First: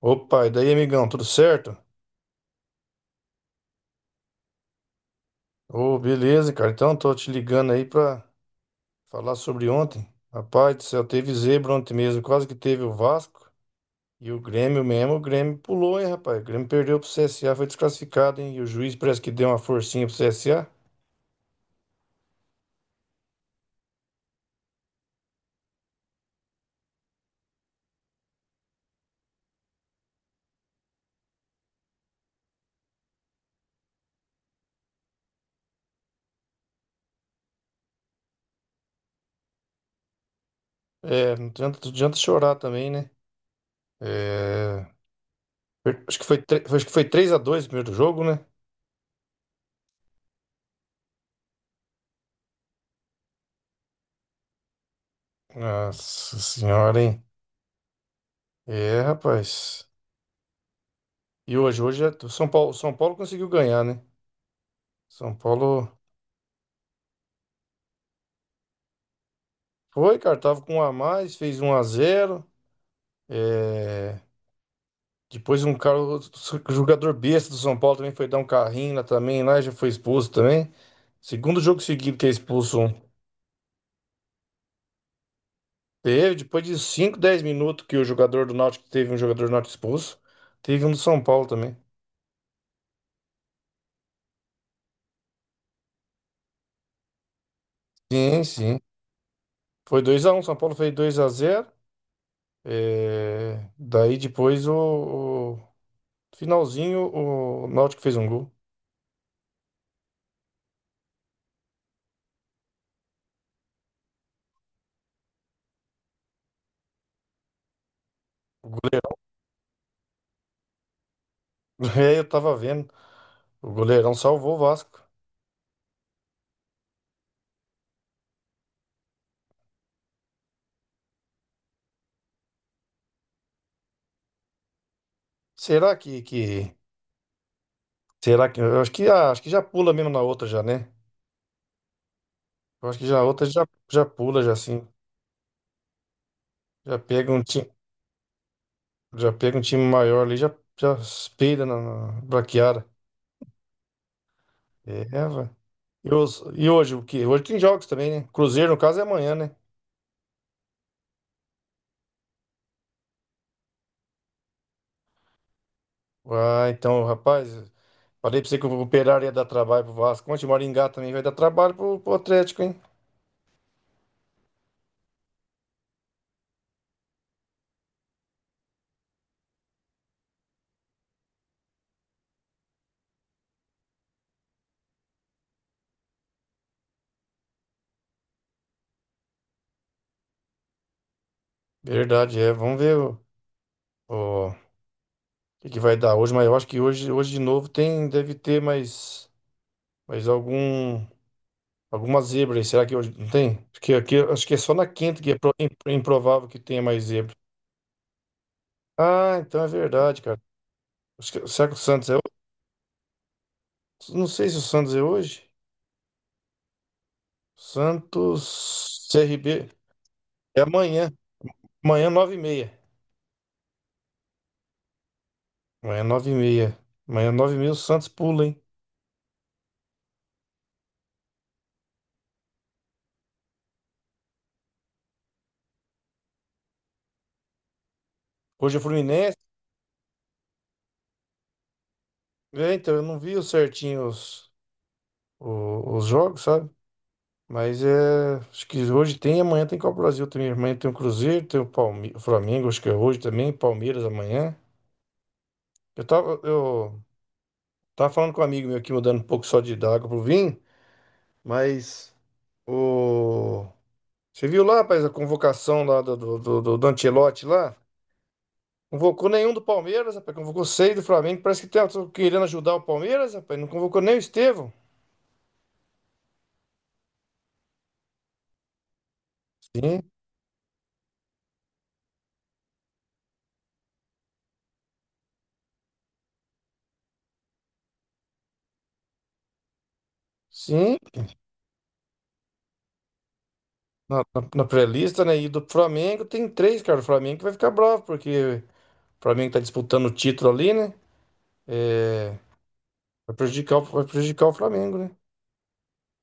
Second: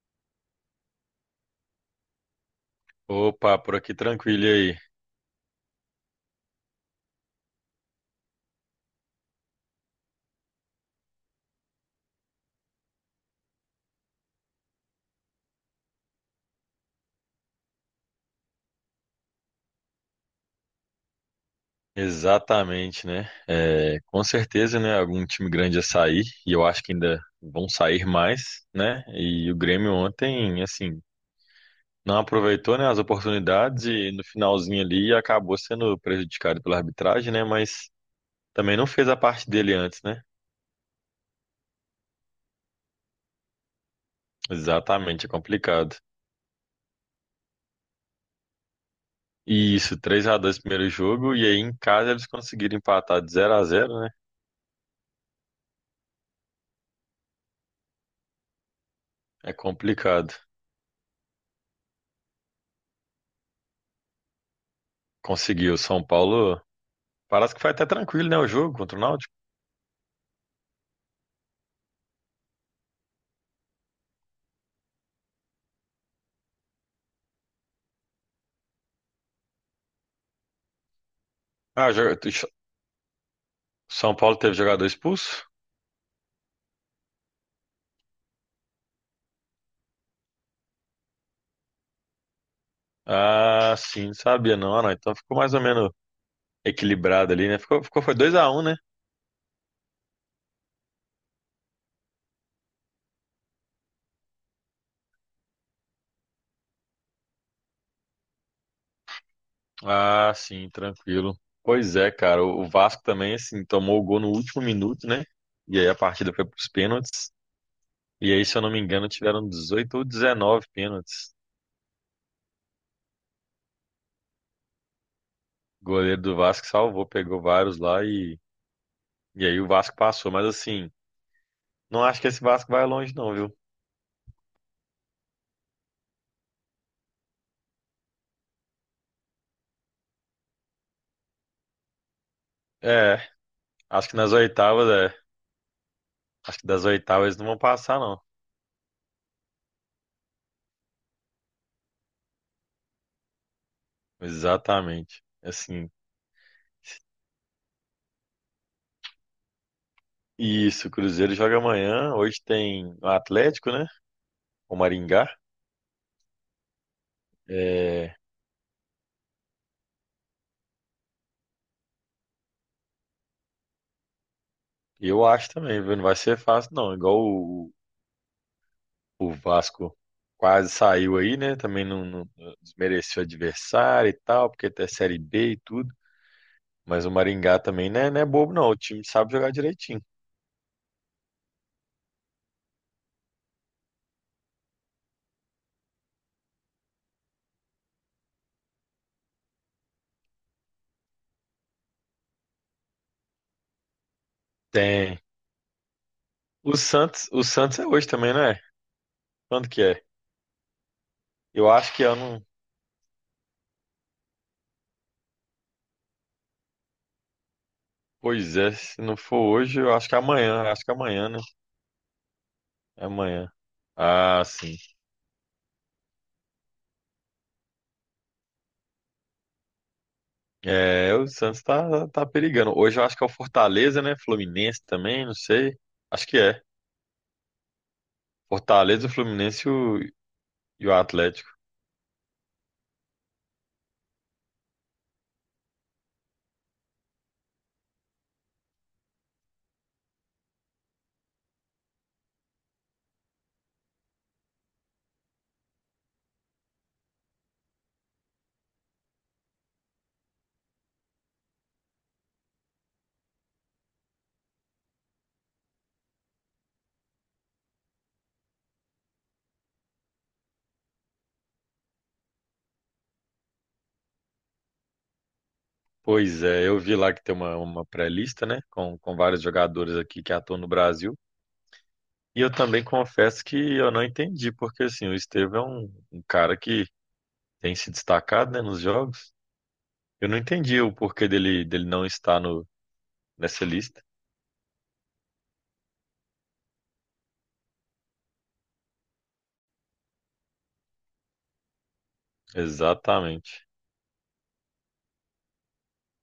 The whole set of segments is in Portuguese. Opa, e daí, amigão, tudo certo? Opa, por aqui tranquilo e aí. Ô, beleza, cara. Então, tô te ligando aí pra falar sobre ontem. Rapaz do céu, teve zebra ontem mesmo. Quase que teve o Vasco e o Grêmio mesmo. O Grêmio pulou, hein, rapaz? O Grêmio perdeu pro CSA, foi desclassificado, hein? E o juiz parece que deu uma forcinha pro CSA. Exatamente, né? É, com certeza, né? Algum time grande ia sair e eu acho que ainda vão sair mais, né? E o Grêmio ontem, assim, não aproveitou, né, as oportunidades e no finalzinho ali acabou sendo prejudicado pela arbitragem, né? Mas também não fez a parte dele antes, né? É, não adianta, não adianta chorar também, né? É, Exatamente, é complicado. Acho que foi 3-2 o primeiro jogo, né? E isso, 3 a 2 primeiro jogo e aí em casa eles conseguiram empatar de 0 a 0, né? Nossa senhora, hein? É, É rapaz. complicado. E hoje, o São Paulo conseguiu ganhar, né? São Conseguiu. Paulo. São Paulo. Parece que foi até tranquilo, né? O jogo contra o Náutico. Foi, cara, tava com um a mais, fez 1-0. É. Depois um cara, outro jogador besta do São Paulo também foi dar um carrinho lá também, lá e já foi expulso também. Segundo jogo Ah, seguido jo- que é expulso um. São Paulo teve jogador expulso? Teve, depois de 5 10 minutos que o jogador do Náutico teve um jogador do Náutico expulso, teve um do São Paulo também. Ah, sim, não sabia não, ah, não. Então ficou mais ou menos equilibrado ali, né? Ficou, foi dois Sim, a um né? sim. Foi 2-1. São Paulo fez 2-0. Daí depois o finalzinho o Náutico fez um gol. Ah, sim, tranquilo. Pois é, cara. O Vasco também, assim, tomou o gol no último minuto, né? E aí a partida foi pros pênaltis. E aí, se eu O não me engano, goleiro. tiveram 18 ou 19 pênaltis. É, eu tava vendo. O goleirão salvou o Vasco. O goleiro do Vasco salvou, pegou vários lá e aí o Vasco passou. Mas assim, não acho que esse Vasco vai longe, não, viu? Será que, que será que eu acho que já pula mesmo na outra já, né? Eu acho que já É. a outra já Acho que nas pula já assim. oitavas, é. Acho que das Já oitavas pega eles um não vão time, passar, não. já pega um time maior ali, já espelha na braquiara. Exatamente. É, vai. Assim. E, hoje o que? Hoje tem jogos também, né? Cruzeiro no caso é amanhã, né? Isso, o Cruzeiro joga amanhã. Hoje tem o Atlético, né? O Maringá. Ah, então, rapaz, É, falei pra você que o Operário ia dar trabalho pro Vasco. Ontem o Maringá também vai dar trabalho pro Atlético, hein? eu acho também, viu? Não vai ser fácil, não. Igual o Vasco quase saiu aí, né? Também não, não desmereceu o adversário e tal, porque até Série B e tudo. Mas o Maringá também não é, não é bobo, não. O time sabe jogar direitinho. Verdade, é. Vamos ver o- o que que vai dar hoje? Mas eu acho que hoje de novo tem, deve ter mais algum, alguma zebra aí. Será que hoje não tem? Acho que, aqui, acho que é só na Tem. quinta que é improvável que O tenha mais Santos, zebra. o Santos é hoje também, não é? Ah, então é Quando que é? verdade, cara. Será Eu que o acho que é, Santos eu é hoje? não, Não sei se o Santos é hoje. pois é, se Santos não for CRB hoje, eu acho que é é amanhã, acho que é amanhã. amanhã, né? Amanhã, 9h30. É amanhã. Ah, sim. Amanhã, 9h30. Amanhã, nove e meia o Santos pula, hein? É, o Santos tá, tá perigando. Hoje eu acho que é o Fortaleza, né? Fluminense também, não sei. Acho que é. Hoje é Fortaleza, o Fluminense. Fluminense e o Atlético. É, então, eu não vi o certinho os jogos, sabe? Mas é. Acho que hoje tem, amanhã tem Copa do Brasil também. Amanhã tem o Cruzeiro, tem o Flamengo, acho que é hoje também, Palmeiras amanhã. Eu tava falando com um amigo meu aqui, mudando um pouco só de da água pro vinho, mas o. Você viu lá, rapaz, a convocação lá do Ancelotti lá? Convocou nenhum do Palmeiras, rapaz. Convocou seis do Flamengo. Parece que tá querendo ajudar o Palmeiras, rapaz. Não convocou nem o Estevão. Pois é, eu vi lá que tem uma pré-lista, né? Com vários jogadores Sim, aqui que atuam no Brasil. E eu também confesso que eu não entendi, porque assim, o Estevão é um, um cara que tem se destacado, né, nos jogos. Eu não entendi o sim. porquê dele, dele não estar no, nessa lista. Na pré-lista, né? E do Flamengo tem três, cara. O Flamengo vai ficar bravo, porque o Flamengo tá disputando o título ali, né? É, vai Exatamente. prejudicar, o- vai prejudicar o Flamengo, né?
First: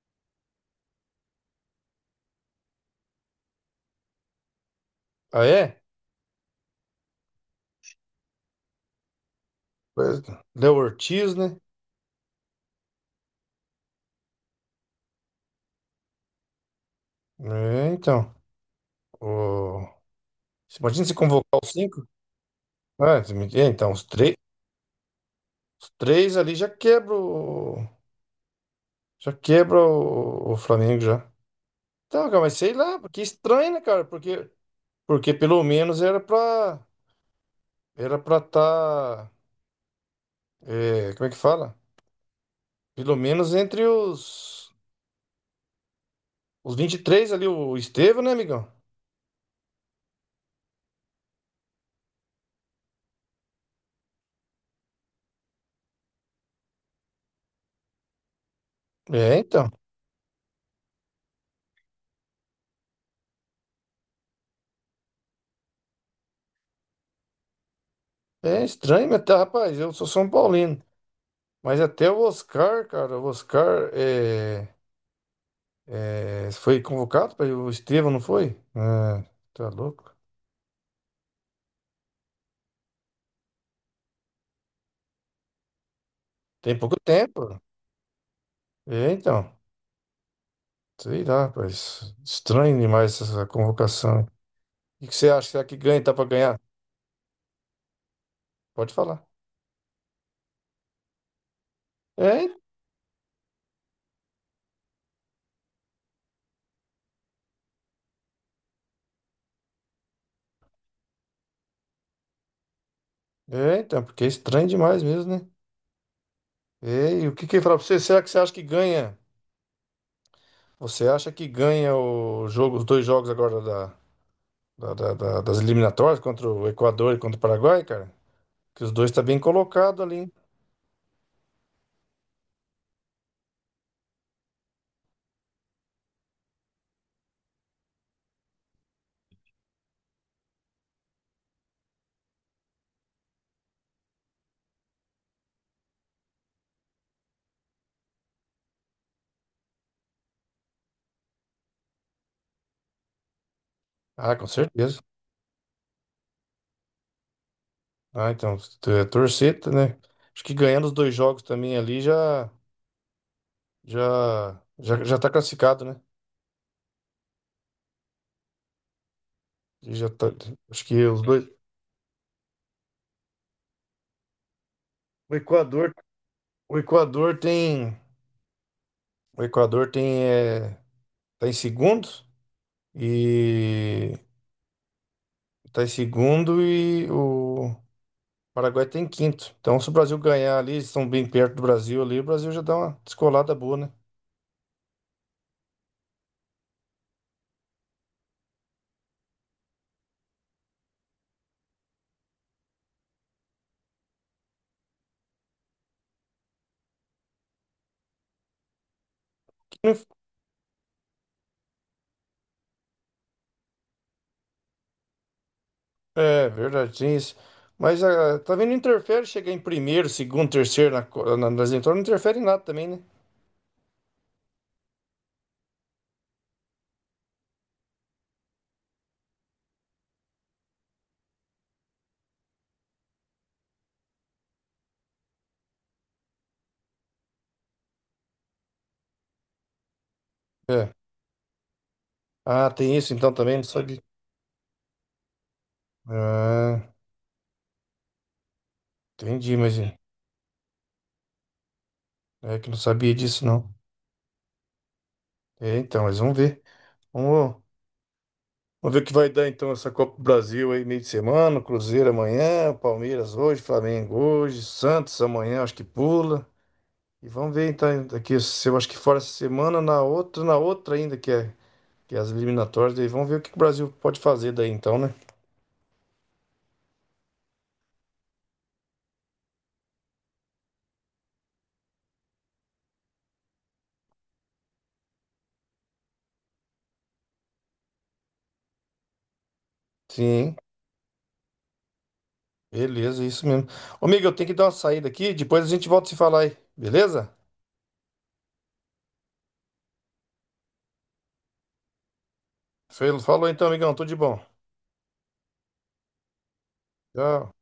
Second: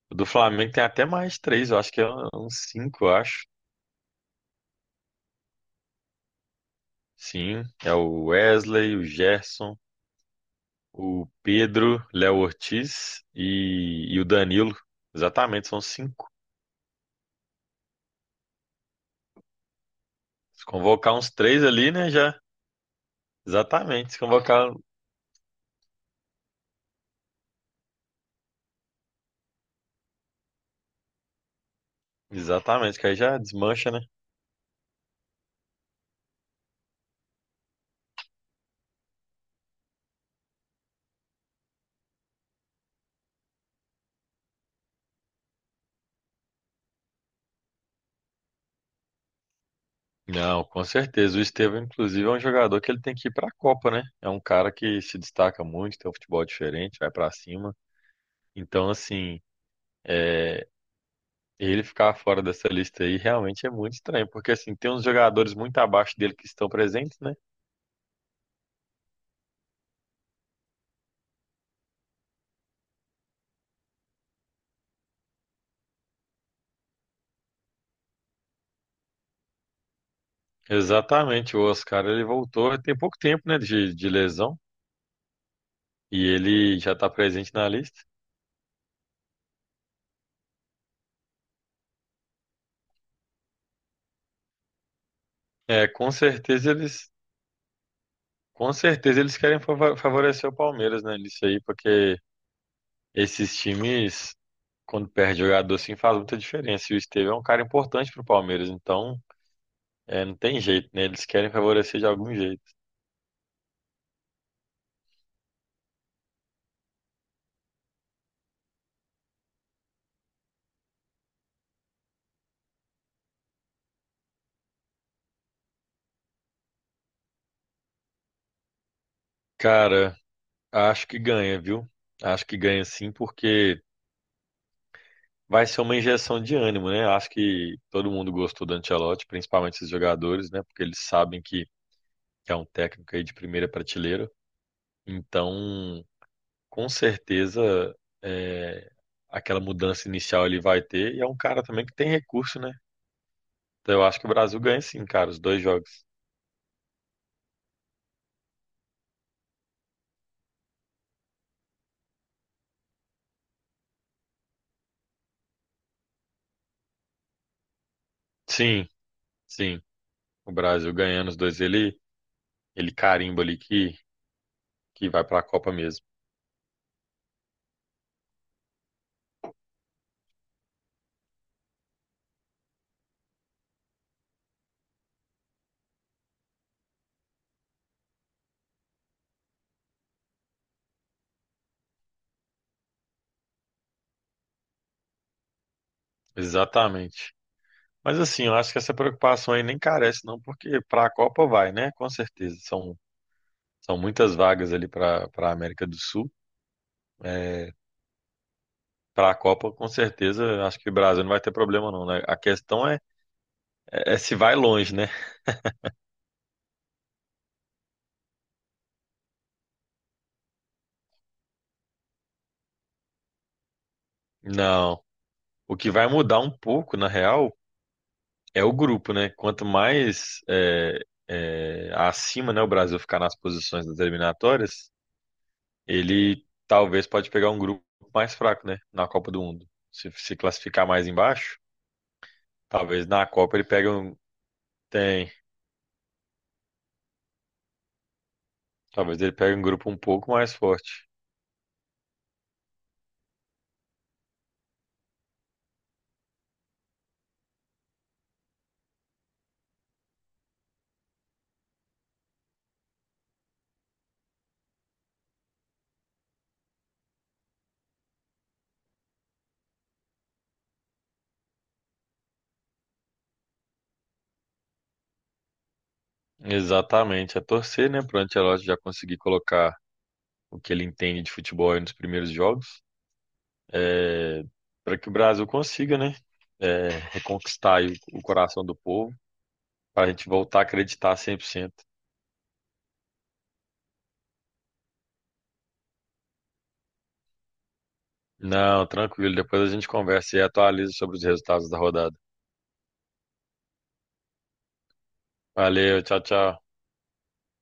O do Flamengo tem até mais três, eu acho que é uns cinco, eu acho. Ah, é? Sim, é o Wesley, o Gerson, Pois- Léo o Ortiz, né? Pedro, Léo Ortiz e o Danilo. Exatamente, são cinco. É, então. O... Se você imagina convocar se uns convocar três os ali, cinco. né, já. Ah, é, então, Exatamente, se convocar. os três ali Já quebra o Flamengo já. Então, cara, mas sei lá, Exatamente, que aí porque é já estranho, né, desmancha, né? cara? Porque pelo menos Era pra tá... é, como é que fala? Pelo menos entre os 23 ali, o Estevão, né, amigão? Não, com certeza. O Estevão, inclusive, é um jogador que ele tem que ir pra Copa, né? É um cara que se destaca muito, tem um futebol diferente, vai pra cima. Então, É, assim. então. É, e ele ficar fora dessa lista aí realmente é muito estranho, porque assim, tem uns jogadores muito abaixo dele que estão presentes, né? É estranho, mas tá, rapaz, eu sou São Paulino. Mas até o Oscar, cara, o Oscar foi convocado para o Estevão, não foi? Ah, tá louco. Exatamente, o Oscar, ele voltou tem pouco tempo, né, de lesão, e Tem ele já pouco está presente tempo. na lista. É, então. Sei lá, rapaz. Estranho demais essa convocação, hein? O que que você acha? Será que É, ganha? Tá para ganhar? Com Pode certeza falar. eles querem favorecer o Palmeiras, né, nisso aí, porque É, esses times, quando perde jogador assim, faz muita diferença, e o Estevão é um cara importante pro Palmeiras, então, é, não tem jeito, né, eles querem favorecer de algum jeito. é, então, porque é estranho demais mesmo, né? É, e o que que eu ia falar pra você? Será que você acha que ganha? Você acha que ganha o jogo, os dois jogos agora das eliminatórias contra o Equador e contra o Paraguai, cara. Que os dois tá bem colocado Cara, ali, hein? acho que ganha, viu? Acho que ganha sim, porque vai ser uma injeção de ânimo, né? Acho que todo mundo gostou do Ancelotti, principalmente esses jogadores, né? Porque eles sabem que é um técnico aí de primeira prateleira. Então, com certeza, é, aquela mudança inicial ele vai ter. E é um cara também que tem recurso, né? Então, eu acho que o Ah, com Brasil ganha certeza. sim, cara, os dois jogos. Ah, então, torcer, tá, né? Acho que ganhando os dois jogos também ali já tá classificado, né? Sim, sim. E já tá, O acho Brasil que os ganhando os dois dois, ele carimba ali que vai o para a Copa Equador, mesmo. o Equador tem o Equador tem é, tá em segundo e tá em segundo e o Paraguai tem quinto. Então, se o Brasil ganhar ali, eles estão bem perto do Brasil ali, o Brasil já dá uma descolada boa, né? Exatamente. Mas assim, eu acho que essa preocupação aí nem carece, não, porque para a Copa vai, né? Com certeza. São, são muitas vagas ali para para a América do Sul. Para a Copa, com certeza, acho que o Brasil não vai ter problema, não, né? A questão é, é é se vai longe, né? É, verdade, tem isso. Mas tá vendo, não interfere chegar em primeiro, segundo, terceiro nas entradas, não interfere em nada também, né? Não. O que vai mudar um pouco, na real, é o grupo, né? Quanto mais é, é, acima, né, o Brasil ficar nas posições das eliminatórias, ele talvez pode pegar um grupo mais fraco, né? Na Copa do Mundo. Se classificar É. mais embaixo. Ah, tem Talvez isso na então também, Copa não ele pegue sabia. um. Tem. Ah, Talvez ele pegue entendi, um mas grupo é um pouco mais forte. é que não sabia disso, não. É, então, mas vamos ver. Vamos, vamos ver o que vai dar então essa Copa do Brasil aí, meio de semana, Cruzeiro amanhã, Palmeiras hoje, Flamengo hoje, Santos amanhã, acho que pula. E vamos ver então aqui, se eu acho que fora essa semana, na outra ainda que é as eliminatórias, daí vamos ver o que que o Brasil pode fazer daí então, né? Exatamente. É torcer, né? Para o Ancelotti já conseguir colocar o que ele entende de futebol aí nos primeiros jogos. É... Para que o Brasil consiga, né? É... Reconquistar aí o coração do povo. Para a gente Sim, voltar a acreditar 100%. beleza, isso mesmo. Ô, amigo, eu tenho que dar uma saída aqui, depois a gente volta a se falar aí, beleza? Não, tranquilo. Depois a gente conversa e atualiza sobre os resultados da rodada. Falou então, amigão, tudo de bom. Valeu, tchau, tchau. Tchau.